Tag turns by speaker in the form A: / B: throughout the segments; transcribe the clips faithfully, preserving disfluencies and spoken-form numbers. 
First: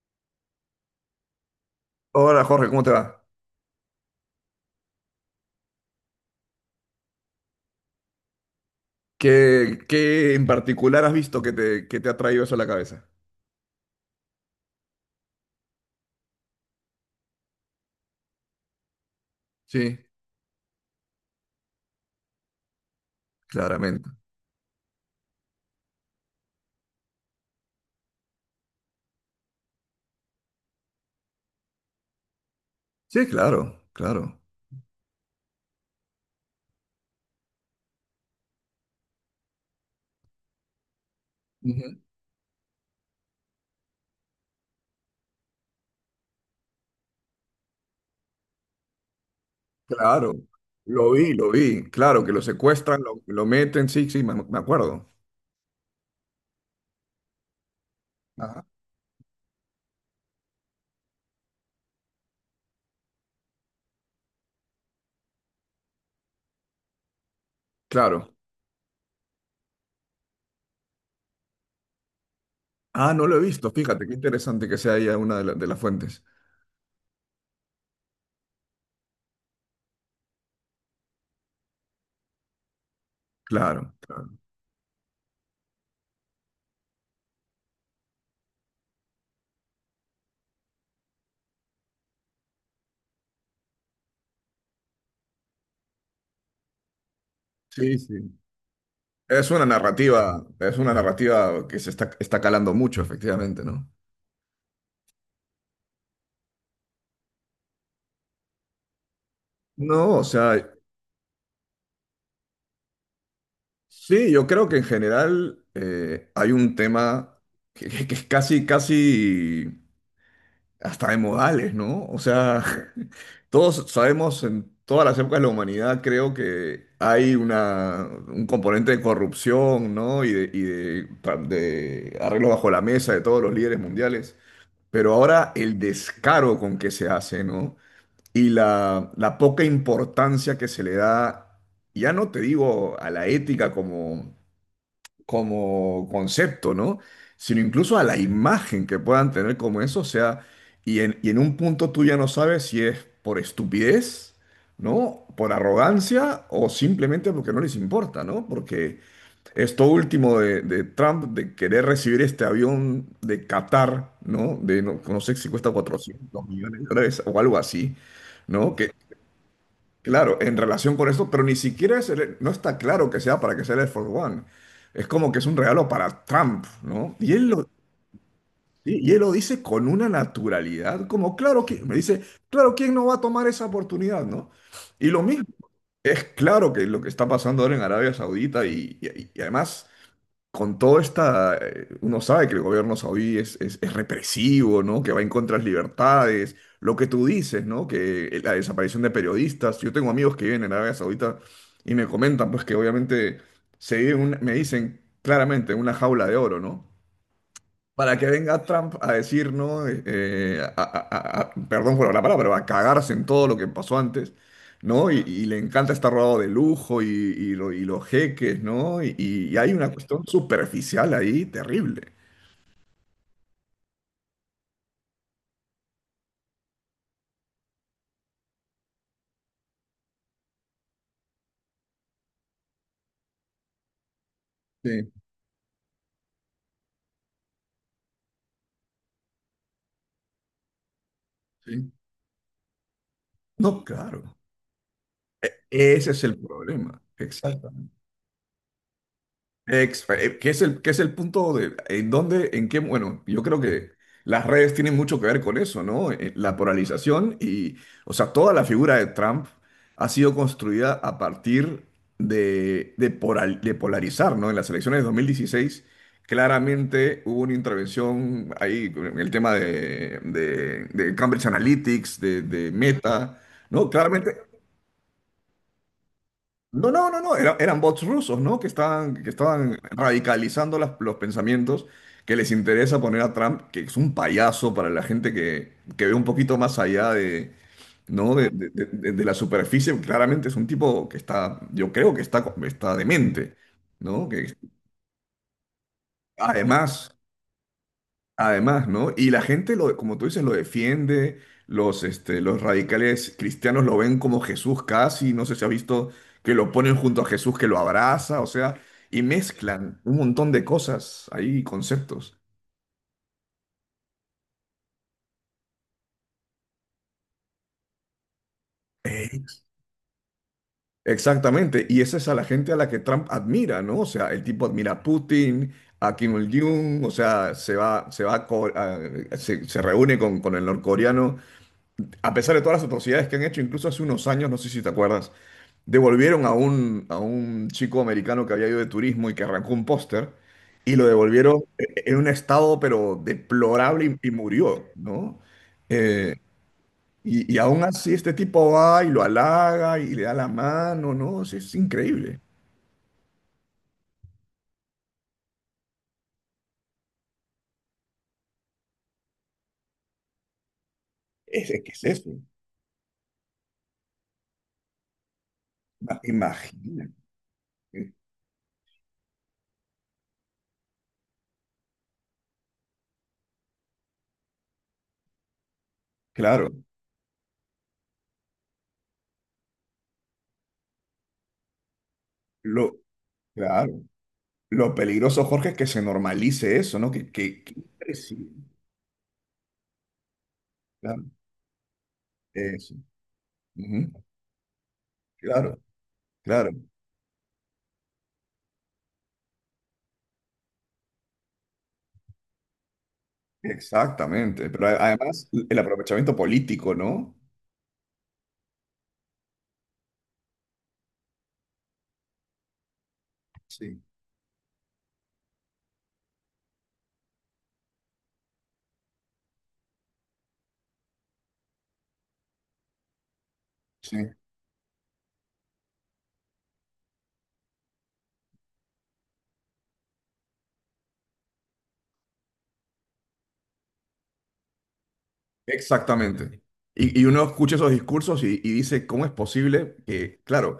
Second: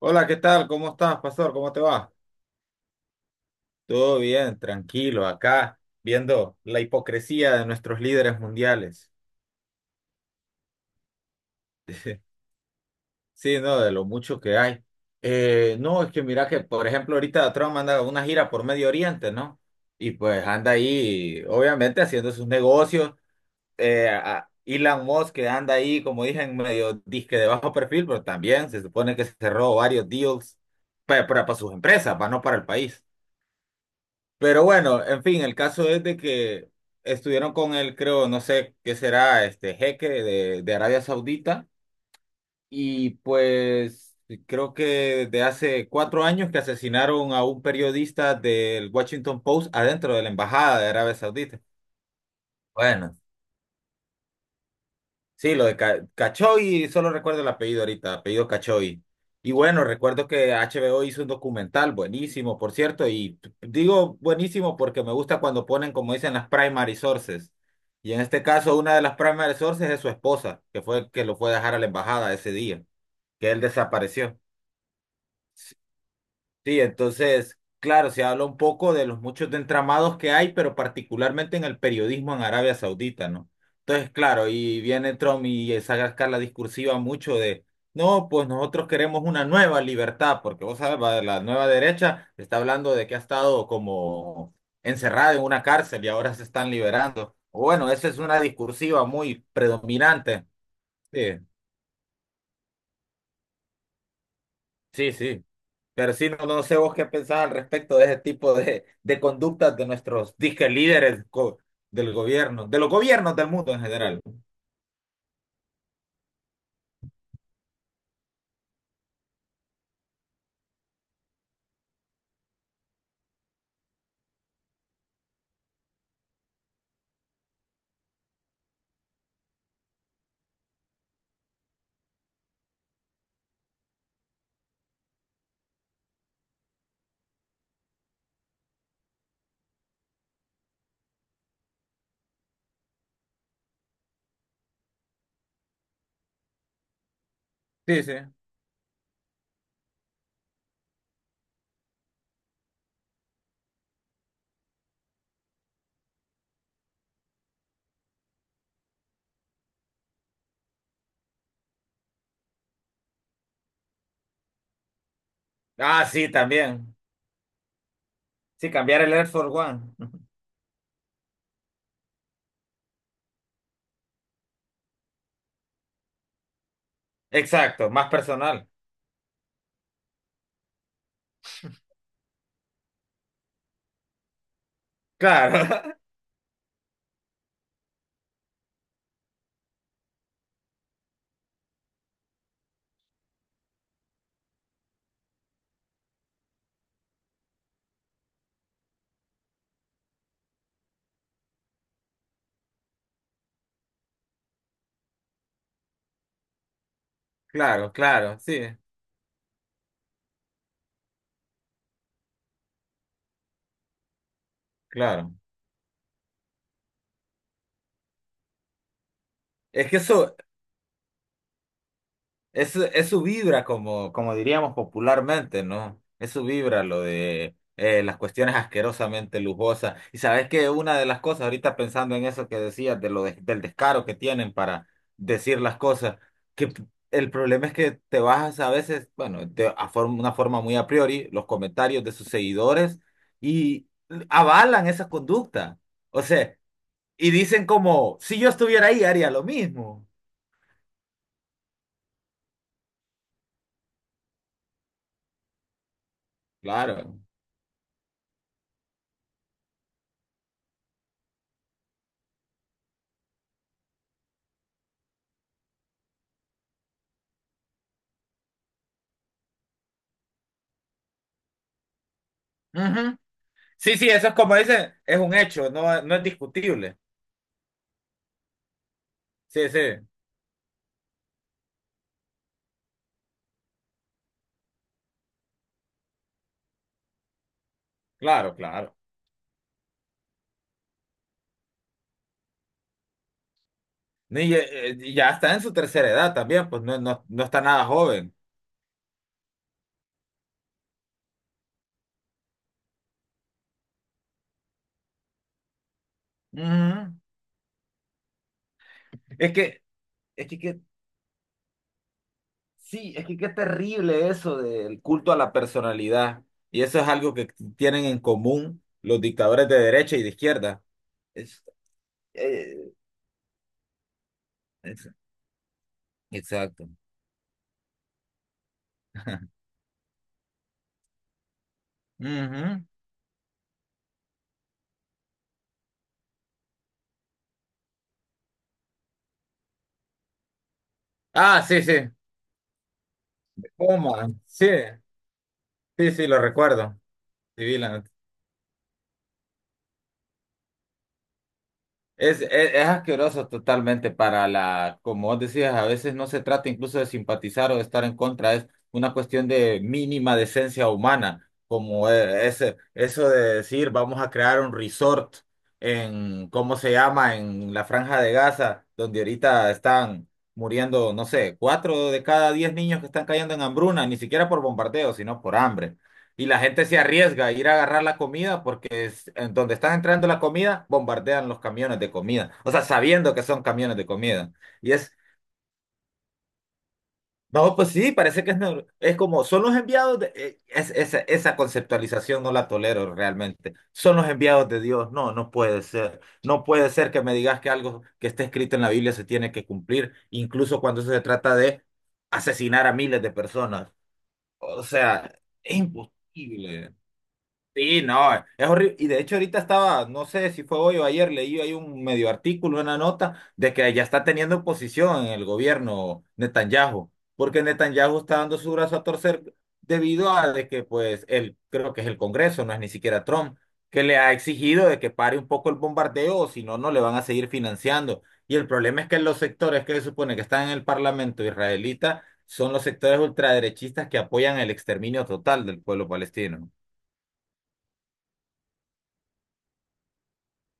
A: Hola, ¿qué tal? ¿Cómo estás, pastor? ¿Cómo te va?
B: Hola Jorge, ¿cómo te va?
A: Todo bien, tranquilo, acá viendo la hipocresía de nuestros líderes mundiales.
B: ¿Qué, qué en particular has visto que te, que te ha traído eso a la cabeza?
A: Sí, no, de lo mucho que hay. Eh, no, es que mira que, por ejemplo, ahorita Trump anda una gira por Medio Oriente, ¿no?
B: Sí,
A: Y pues anda ahí, obviamente, haciendo sus negocios.
B: claramente.
A: Eh, a- Elon Musk que anda ahí, como dije, en medio disque de bajo perfil, pero también se supone que cerró varios deals pa- para, para sus empresas, para no para el país.
B: Sí, claro, claro.
A: Pero bueno, en fin, el caso es de que estuvieron con él, creo, no sé qué será, este jeque de, de Arabia Saudita,
B: Ujú.
A: y pues creo que desde hace cuatro años que asesinaron a un periodista del Washington Post adentro de la
B: Claro,
A: embajada de
B: lo
A: Arabia
B: vi, lo
A: Saudita.
B: vi. Claro, que lo secuestran,
A: Bueno,
B: lo, lo meten, sí, sí, me, me acuerdo.
A: sí, lo de Ca- Cachoy, solo recuerdo el apellido ahorita, apellido
B: Ajá.
A: Cachoy. Y bueno, recuerdo que H B O hizo un documental buenísimo, por cierto, y t- digo buenísimo porque me gusta cuando ponen, como dicen, las primary sources. Y en
B: Claro.
A: este caso, una de las primary sources es su esposa, que fue el que lo fue a dejar a la embajada ese día,
B: Ah, no lo he
A: que él
B: visto, fíjate, qué
A: desapareció.
B: interesante que sea ya una de, la- de las fuentes.
A: Sí, entonces, claro, se habla un poco de los muchos de entramados que hay, pero particularmente en el periodismo en Arabia Saudita, ¿no?
B: Claro,
A: Entonces,
B: claro.
A: claro, y viene Trump y esa la discursiva mucho de, no, pues nosotros queremos una nueva libertad, porque vos sabes, va- la nueva derecha está hablando de que ha estado como encerrada en una cárcel y ahora se están liberando. Bueno,
B: Sí,
A: esa es
B: sí.
A: una discursiva muy
B: Es una narrativa,
A: predominante.
B: es una
A: Sí,
B: narrativa que se está, está calando mucho, efectivamente, ¿no?
A: sí, sí. Pero sí, no, no sé vos qué pensás al respecto de ese tipo de, de conductas de
B: No, o
A: nuestros disque
B: sea,
A: líderes co- del gobierno, de los gobiernos del mundo en general.
B: sí, yo creo que en general eh, hay un tema que, que- que es casi, casi hasta de modales, ¿no? O sea, todos sabemos en todas las épocas de la humanidad, creo que hay una, un componente de corrupción, ¿no? Y de, y de, pa- de arreglos bajo la mesa de todos los líderes mundiales. Pero ahora el descaro con que se hace, ¿no? Y la, la poca importancia que se le da, ya no te digo a la ética como como concepto, ¿no? Sino incluso a
A: Sí, sí.
B: la imagen que puedan tener como eso, o sea, y en, y en un punto tú ya no sabes si es por estupidez, ¿no? Por arrogancia o simplemente porque no les importa, ¿no? Porque esto último de, de Trump de querer recibir este avión de Qatar, ¿no? De no, no sé si cuesta
A: Ah, sí,
B: cuatrocientos millones de
A: también.
B: dólares o algo así,
A: Sí,
B: ¿no? Que
A: cambiar el Air Force One.
B: Claro, en relación con esto, pero ni siquiera es el- no está claro que sea para que sea el Air Force One. Es como que es un regalo para Trump, ¿no? Y él lo,
A: Exacto, más personal.
B: y y él lo dice con una naturalidad, como claro que, me dice, claro, ¿quién no va a tomar esa oportunidad, no? Y lo mismo,
A: Claro,
B: es claro que lo que está pasando ahora en Arabia Saudita y, y- y además con todo esta, eh, uno sabe que el gobierno saudí es, es, es represivo, ¿no? Que va en contra de las libertades, lo que tú dices, ¿no? Que eh, la desaparición de periodistas. Yo tengo amigos que viven en Arabia Saudita y me comentan, pues, que obviamente se vive en una- me dicen claramente, en una jaula de oro, ¿no?
A: claro,
B: Para que
A: claro,
B: venga
A: sí,
B: Trump a decir, ¿no?, Eh, eh, a- a- a- a- perdón por la palabra, pero a cagarse en todo lo que pasó antes, ¿no? Y,
A: claro.
B: y le encanta estar rodeado de lujo y, y lo- y los jeques, ¿no? Y, y hay
A: Es
B: una
A: que
B: cuestión
A: eso,
B: superficial ahí terrible.
A: es, su- es su vibra, como, como diríamos popularmente, ¿no? Es su vibra lo de eh, las cuestiones asquerosamente lujosas. Y sabes que una de las cosas, ahorita pensando en eso que decías, de lo de- del descaro que tienen para
B: Sí,
A: decir las cosas, que p- el problema es que te bajas a veces, bueno, de a forma- una forma muy a priori, los
B: sí.
A: comentarios de sus seguidores
B: No,
A: y
B: claro.
A: avalan esa conducta.
B: Ese
A: O
B: es el
A: sea,
B: problema.
A: y dicen
B: Exacto.
A: como, si yo estuviera ahí, haría lo
B: Ex-
A: mismo.
B: eh, ¿Qué es el, qué es el punto de en dónde, en qué? Bueno, yo creo que las redes tienen mucho que ver con eso, ¿no? Eh, La
A: Claro.
B: polarización y, o sea, toda la figura de Trump ha sido construida a partir de, de, poral- de polarizar, ¿no? En las elecciones de dos mil dieciséis claramente hubo una intervención ahí en el tema de, de- de Cambridge Analytics, de, de Meta, ¿no?
A: Sí, sí, eso es
B: Claramente
A: como dicen, es un hecho, no, no es
B: no,
A: discutible.
B: no, no, no, era- eran bots rusos, ¿no? Que estaban, que
A: Sí,
B: estaban
A: sí,
B: radicalizando las- los pensamientos que les interesa poner a Trump, que es un payaso para la gente que, que ve un poquito más allá de, ¿no?, de,
A: claro,
B: de- de-
A: claro.
B: de- de la superficie. Claramente es un tipo que está, yo creo que está, está demente, ¿no?
A: Ni-
B: Que
A: eh, eh, ya está en su tercera edad también, pues no,
B: además
A: no, no está nada joven.
B: Además, ¿no? Y la gente, lo, como tú dices, lo defiende, los, este, los radicales cristianos lo ven como Jesús casi, no sé si has visto que lo ponen
A: Ujú.
B: junto a Jesús que lo abraza, o sea, y
A: Es que,
B: mezclan un
A: es
B: montón
A: que,
B: de
A: que-
B: cosas ahí, conceptos.
A: sí, es que qué terrible eso del culto a la personalidad. Y eso es algo que tienen en común los
B: Ex-
A: dictadores de derecha y de izquierda. Es-
B: Exactamente, y esa es a la gente a la
A: eh,
B: que Trump admira, ¿no? O sea, el tipo admira a
A: es-
B: Putin, a Kim
A: exacto.
B: Il-jung, o sea, se va, se va a co- a- se, se reúne con, con el norcoreano, a pesar de todas
A: Ujú.
B: las atrocidades que han hecho, incluso hace unos años, no sé si te acuerdas. Devolvieron a un, a un chico americano que había ido de turismo y que arrancó un póster y lo devolvieron
A: Ah, sí,
B: e-
A: sí.
B: en un estado pero deplorable y,
A: Puma.
B: y
A: Sí,
B: murió, ¿no?
A: sí, sí,
B: Eh,
A: lo recuerdo.
B: y, y
A: Sí,
B: aún así este tipo va y lo halaga y le da la mano, ¿no? Es, es increíble.
A: es, es, es asqueroso totalmente para la, como vos decías, a veces no se trata incluso de simpatizar o de estar en contra, es una cuestión de mínima decencia humana,
B: Es, es que es
A: como
B: eso.
A: eh, ese, eso de decir vamos a crear un resort
B: Ima-
A: en, ¿cómo se
B: Imagínate.
A: llama?, en la Franja de Gaza, donde ahorita están muriendo, no sé, cuatro de cada diez niños que están cayendo en hambruna, ni siquiera por bombardeo, sino por hambre. Y la
B: Claro,
A: gente se arriesga a ir a agarrar la comida porque es, en donde están entrando la comida, bombardean los camiones de comida. O sea,
B: lo,
A: sabiendo que son camiones
B: claro.
A: de comida. Y
B: Lo
A: es,
B: peligroso, Jorge, es que se normalice eso, ¿no? Que, que,
A: no, pues sí,
B: que-
A: parece que
B: sí,
A: es, nor- es como, son los enviados de eh, es- esa,
B: claro,
A: esa conceptualización no la
B: eso.
A: tolero realmente.
B: Ujú.
A: Son los enviados de Dios. No, no
B: Claro,
A: puede ser. No
B: claro.
A: puede ser que me digas que algo que está escrito en la Biblia se tiene que cumplir, incluso cuando se trata de asesinar a miles de personas.
B: Exactamente,
A: O
B: pero a-
A: sea,
B: además el
A: es
B: aprovechamiento político,
A: imposible.
B: ¿no?
A: Sí, no, es horrible. Y de hecho ahorita estaba, no sé si fue hoy o ayer, leí ahí un medio artículo, una nota, de que
B: Sí,
A: ya está teniendo oposición en el gobierno Netanyahu, porque Netanyahu está dando su brazo a torcer debido a de que pues él, creo que es el Congreso, no es ni siquiera Trump, que
B: sí.
A: le ha exigido de que pare un poco el bombardeo, o si no, no le van a seguir financiando. Y el problema es que los sectores que se supone que están en el Parlamento israelita son los sectores ultraderechistas que apoyan el exterminio total del pueblo
B: Exactamente.
A: palestino.
B: Y, y uno escucha esos discursos y, y dice, ¿cómo es posible que, claro,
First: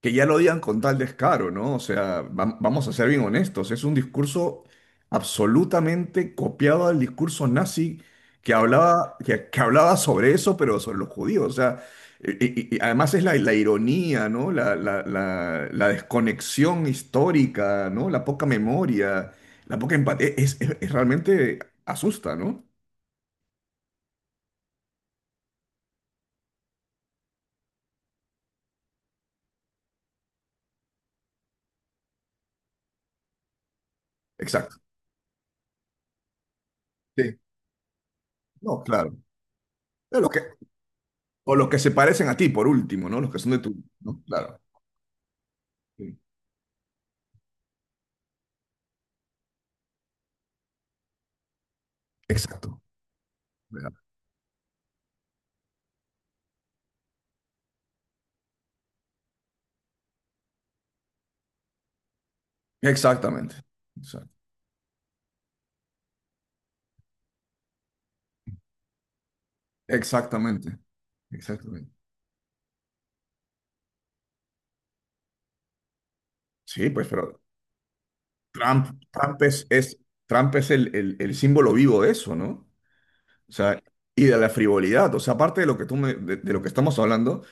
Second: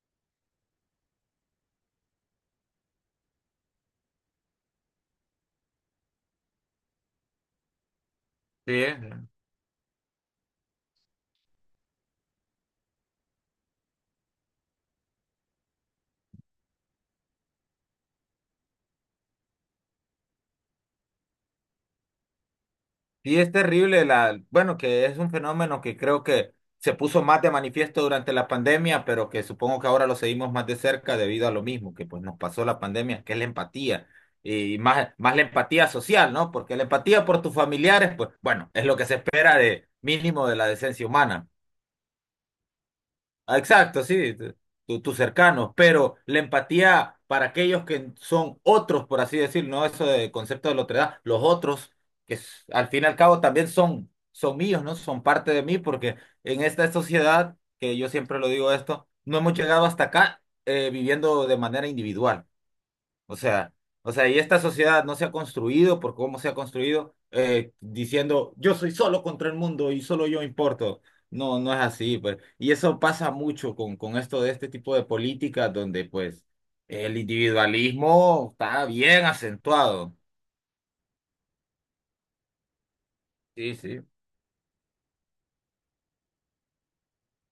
B: que ya lo digan con tal descaro, no? O sea, vam- vamos a ser bien honestos, es un discurso absolutamente copiado del discurso nazi que
A: Sí,
B: hablaba, que, que hablaba sobre eso, pero sobre los judíos. O sea, y, y- y además es la, la ironía, ¿no? La, la, la, la desconexión histórica, ¿no? La poca memoria, la poca empatía, es, es es realmente asusta, ¿no?
A: sí, es terrible la, bueno, que es un fenómeno que creo que se puso más de manifiesto durante la pandemia, pero que supongo que ahora lo seguimos más de cerca debido a lo mismo que pues nos pasó la pandemia, que es la empatía y
B: Exacto.
A: más más la empatía social, ¿no? Porque la empatía por tus familiares, pues bueno,
B: No,
A: es lo que se
B: claro.
A: espera de
B: De los que,
A: mínimo de la decencia humana.
B: o los que se parecen a ti, por último, ¿no? Los que son de
A: Ah,
B: tu.
A: exacto,
B: ¿No?
A: sí, tu-
B: Claro.
A: tu- tus cercanos, pero
B: Sí.
A: la empatía para aquellos que son otros, por así decirlo, no eso de concepto de la otredad, los otros, que s-
B: Exacto.
A: al fin y al cabo también
B: ¿Verdad?
A: son, son míos, ¿no? Son parte de mí, porque en esta sociedad, que yo siempre lo digo esto, no hemos llegado hasta acá eh, viviendo de manera individual. O
B: Exactamente.
A: sea, o
B: Exact-
A: sea, y esta sociedad no se ha construido por cómo se ha construido eh, diciendo yo soy solo contra el mundo y solo yo
B: Exactamente.
A: importo. No, no es
B: Exactamente.
A: así, pues. Y eso pasa mucho con, con esto de este tipo de políticas donde pues
B: Sí, pues,
A: el
B: pero
A: individualismo está
B: Trump,
A: bien
B: Trump es, es-
A: acentuado.
B: Trump es el, el- el símbolo vivo de eso, ¿no? O
A: Sí,
B: sea,
A: sí.
B: y de la frivolidad. O sea, aparte de lo que tú me- de, de lo que estamos hablando,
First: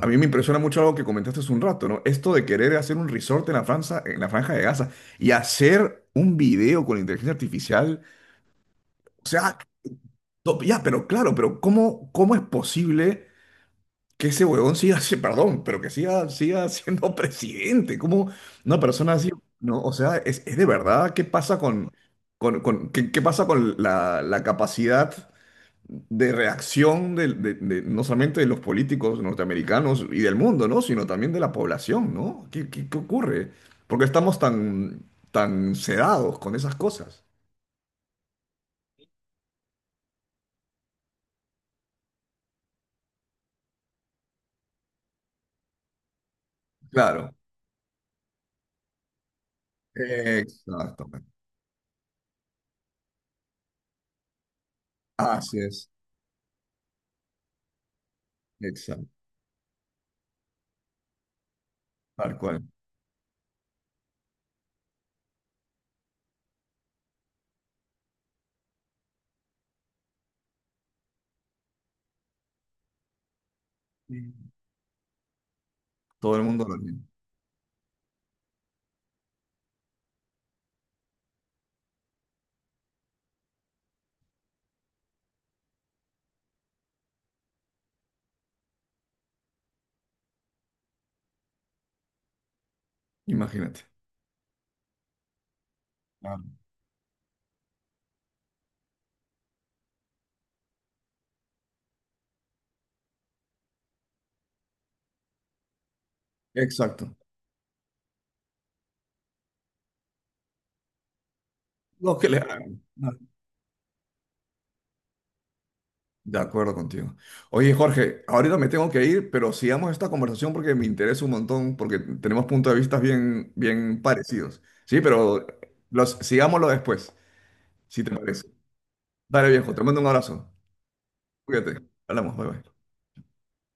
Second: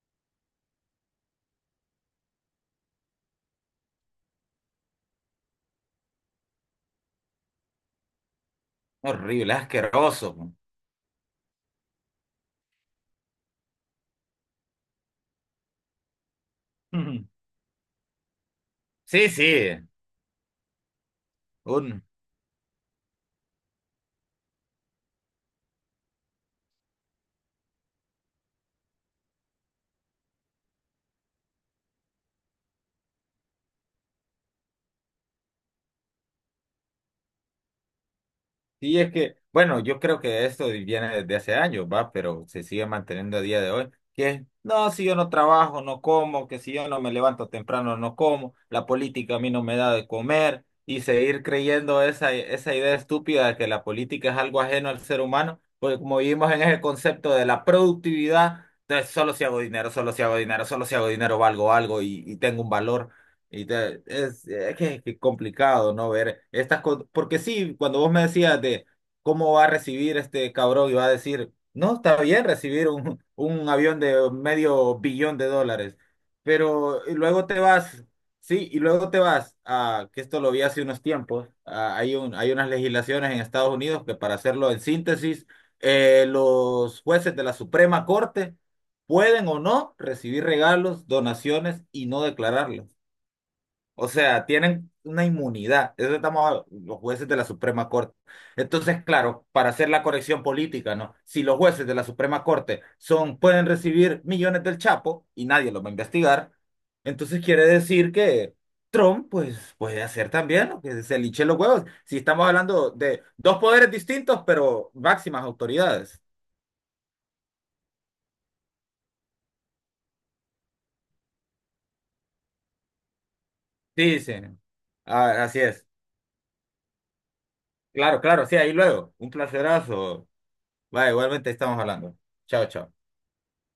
B: a mí me impresiona mucho algo que comentaste hace un rato, ¿no? Esto de querer hacer un resort en la Franza, en la Franja de Gaza y hacer un video con inteligencia artificial. O
A: Horrible,
B: sea,
A: asqueroso.
B: no, ya, pero claro, pero ¿cómo, cómo es posible que ese huevón siga, si- perdón, pero que siga, siga siendo presidente? ¿Cómo una persona
A: Sí,
B: así,
A: sí.
B: no? O sea, es, es de verdad, ¿qué pasa con,
A: Un,
B: con, con- qué, qué pasa con la, la capacidad de reacción de, de- de- no solamente de los políticos norteamericanos y del mundo, ¿no? Sino también de la población, ¿no? ¿Qué, qué, qué ocurre? Porque estamos tan, tan sedados con esas cosas.
A: sí, es que, bueno, yo creo que esto viene desde hace años, va, pero se sigue manteniendo a día de hoy, que es, no, si yo no trabajo, no como, que si yo no me
B: Claro.
A: levanto temprano, no como, la política a mí no me da de comer, y
B: Exactamente.
A: seguir creyendo esa, esa idea estúpida de que la política es algo ajeno al ser
B: Así
A: humano,
B: es.
A: porque como vivimos en ese concepto de la productividad,
B: Exacto.
A: entonces solo si hago dinero, solo si hago dinero, solo si hago dinero valgo algo y, y
B: Tal cual.
A: tengo un valor. Y te- es, es que es que complicado, ¿no? Ver estas cosas. Porque sí, cuando vos me decías de cómo va a recibir este cabrón y va a decir, no, está bien recibir un, un avión de
B: Sí.
A: medio billón de dólares.
B: Todo el mundo lo tiene.
A: Pero y luego te vas, sí, y luego te vas a, que esto lo vi hace unos tiempos, a- hay un, hay unas legislaciones en Estados Unidos que para hacerlo en síntesis, eh, los jueces de la Suprema Corte pueden o no recibir regalos, donaciones y no declararlos.
B: Imagínate.
A: O sea, tienen una inmunidad. Eso
B: Claro.
A: estamos a- los jueces de la Suprema Corte. Entonces, claro, para hacer la corrección política, ¿no? Si los jueces de la Suprema Corte son, pueden recibir millones del Chapo y nadie los va a investigar,
B: Exacto.
A: entonces quiere decir que Trump, pues, puede hacer también lo que se liche los huevos. Si
B: Lo que le
A: estamos
B: hagan.
A: hablando de dos poderes distintos, pero máximas autoridades.
B: De acuerdo contigo. Oye, Jorge, ahorita me tengo que ir, pero sigamos esta conversación porque me interesa un montón, porque tenemos puntos de vista bien, bien
A: Sí, sí.
B: parecidos. Sí, pero
A: Ah, así es.
B: los, sigámoslo después, si te
A: Claro, claro,
B: parece.
A: sí, ahí luego. Un
B: Dale, viejo, te mando un
A: placerazo.
B: abrazo.
A: Va, igualmente
B: Cuídate.
A: estamos hablando.
B: Hablamos, bye
A: Chao,
B: bye.
A: chao.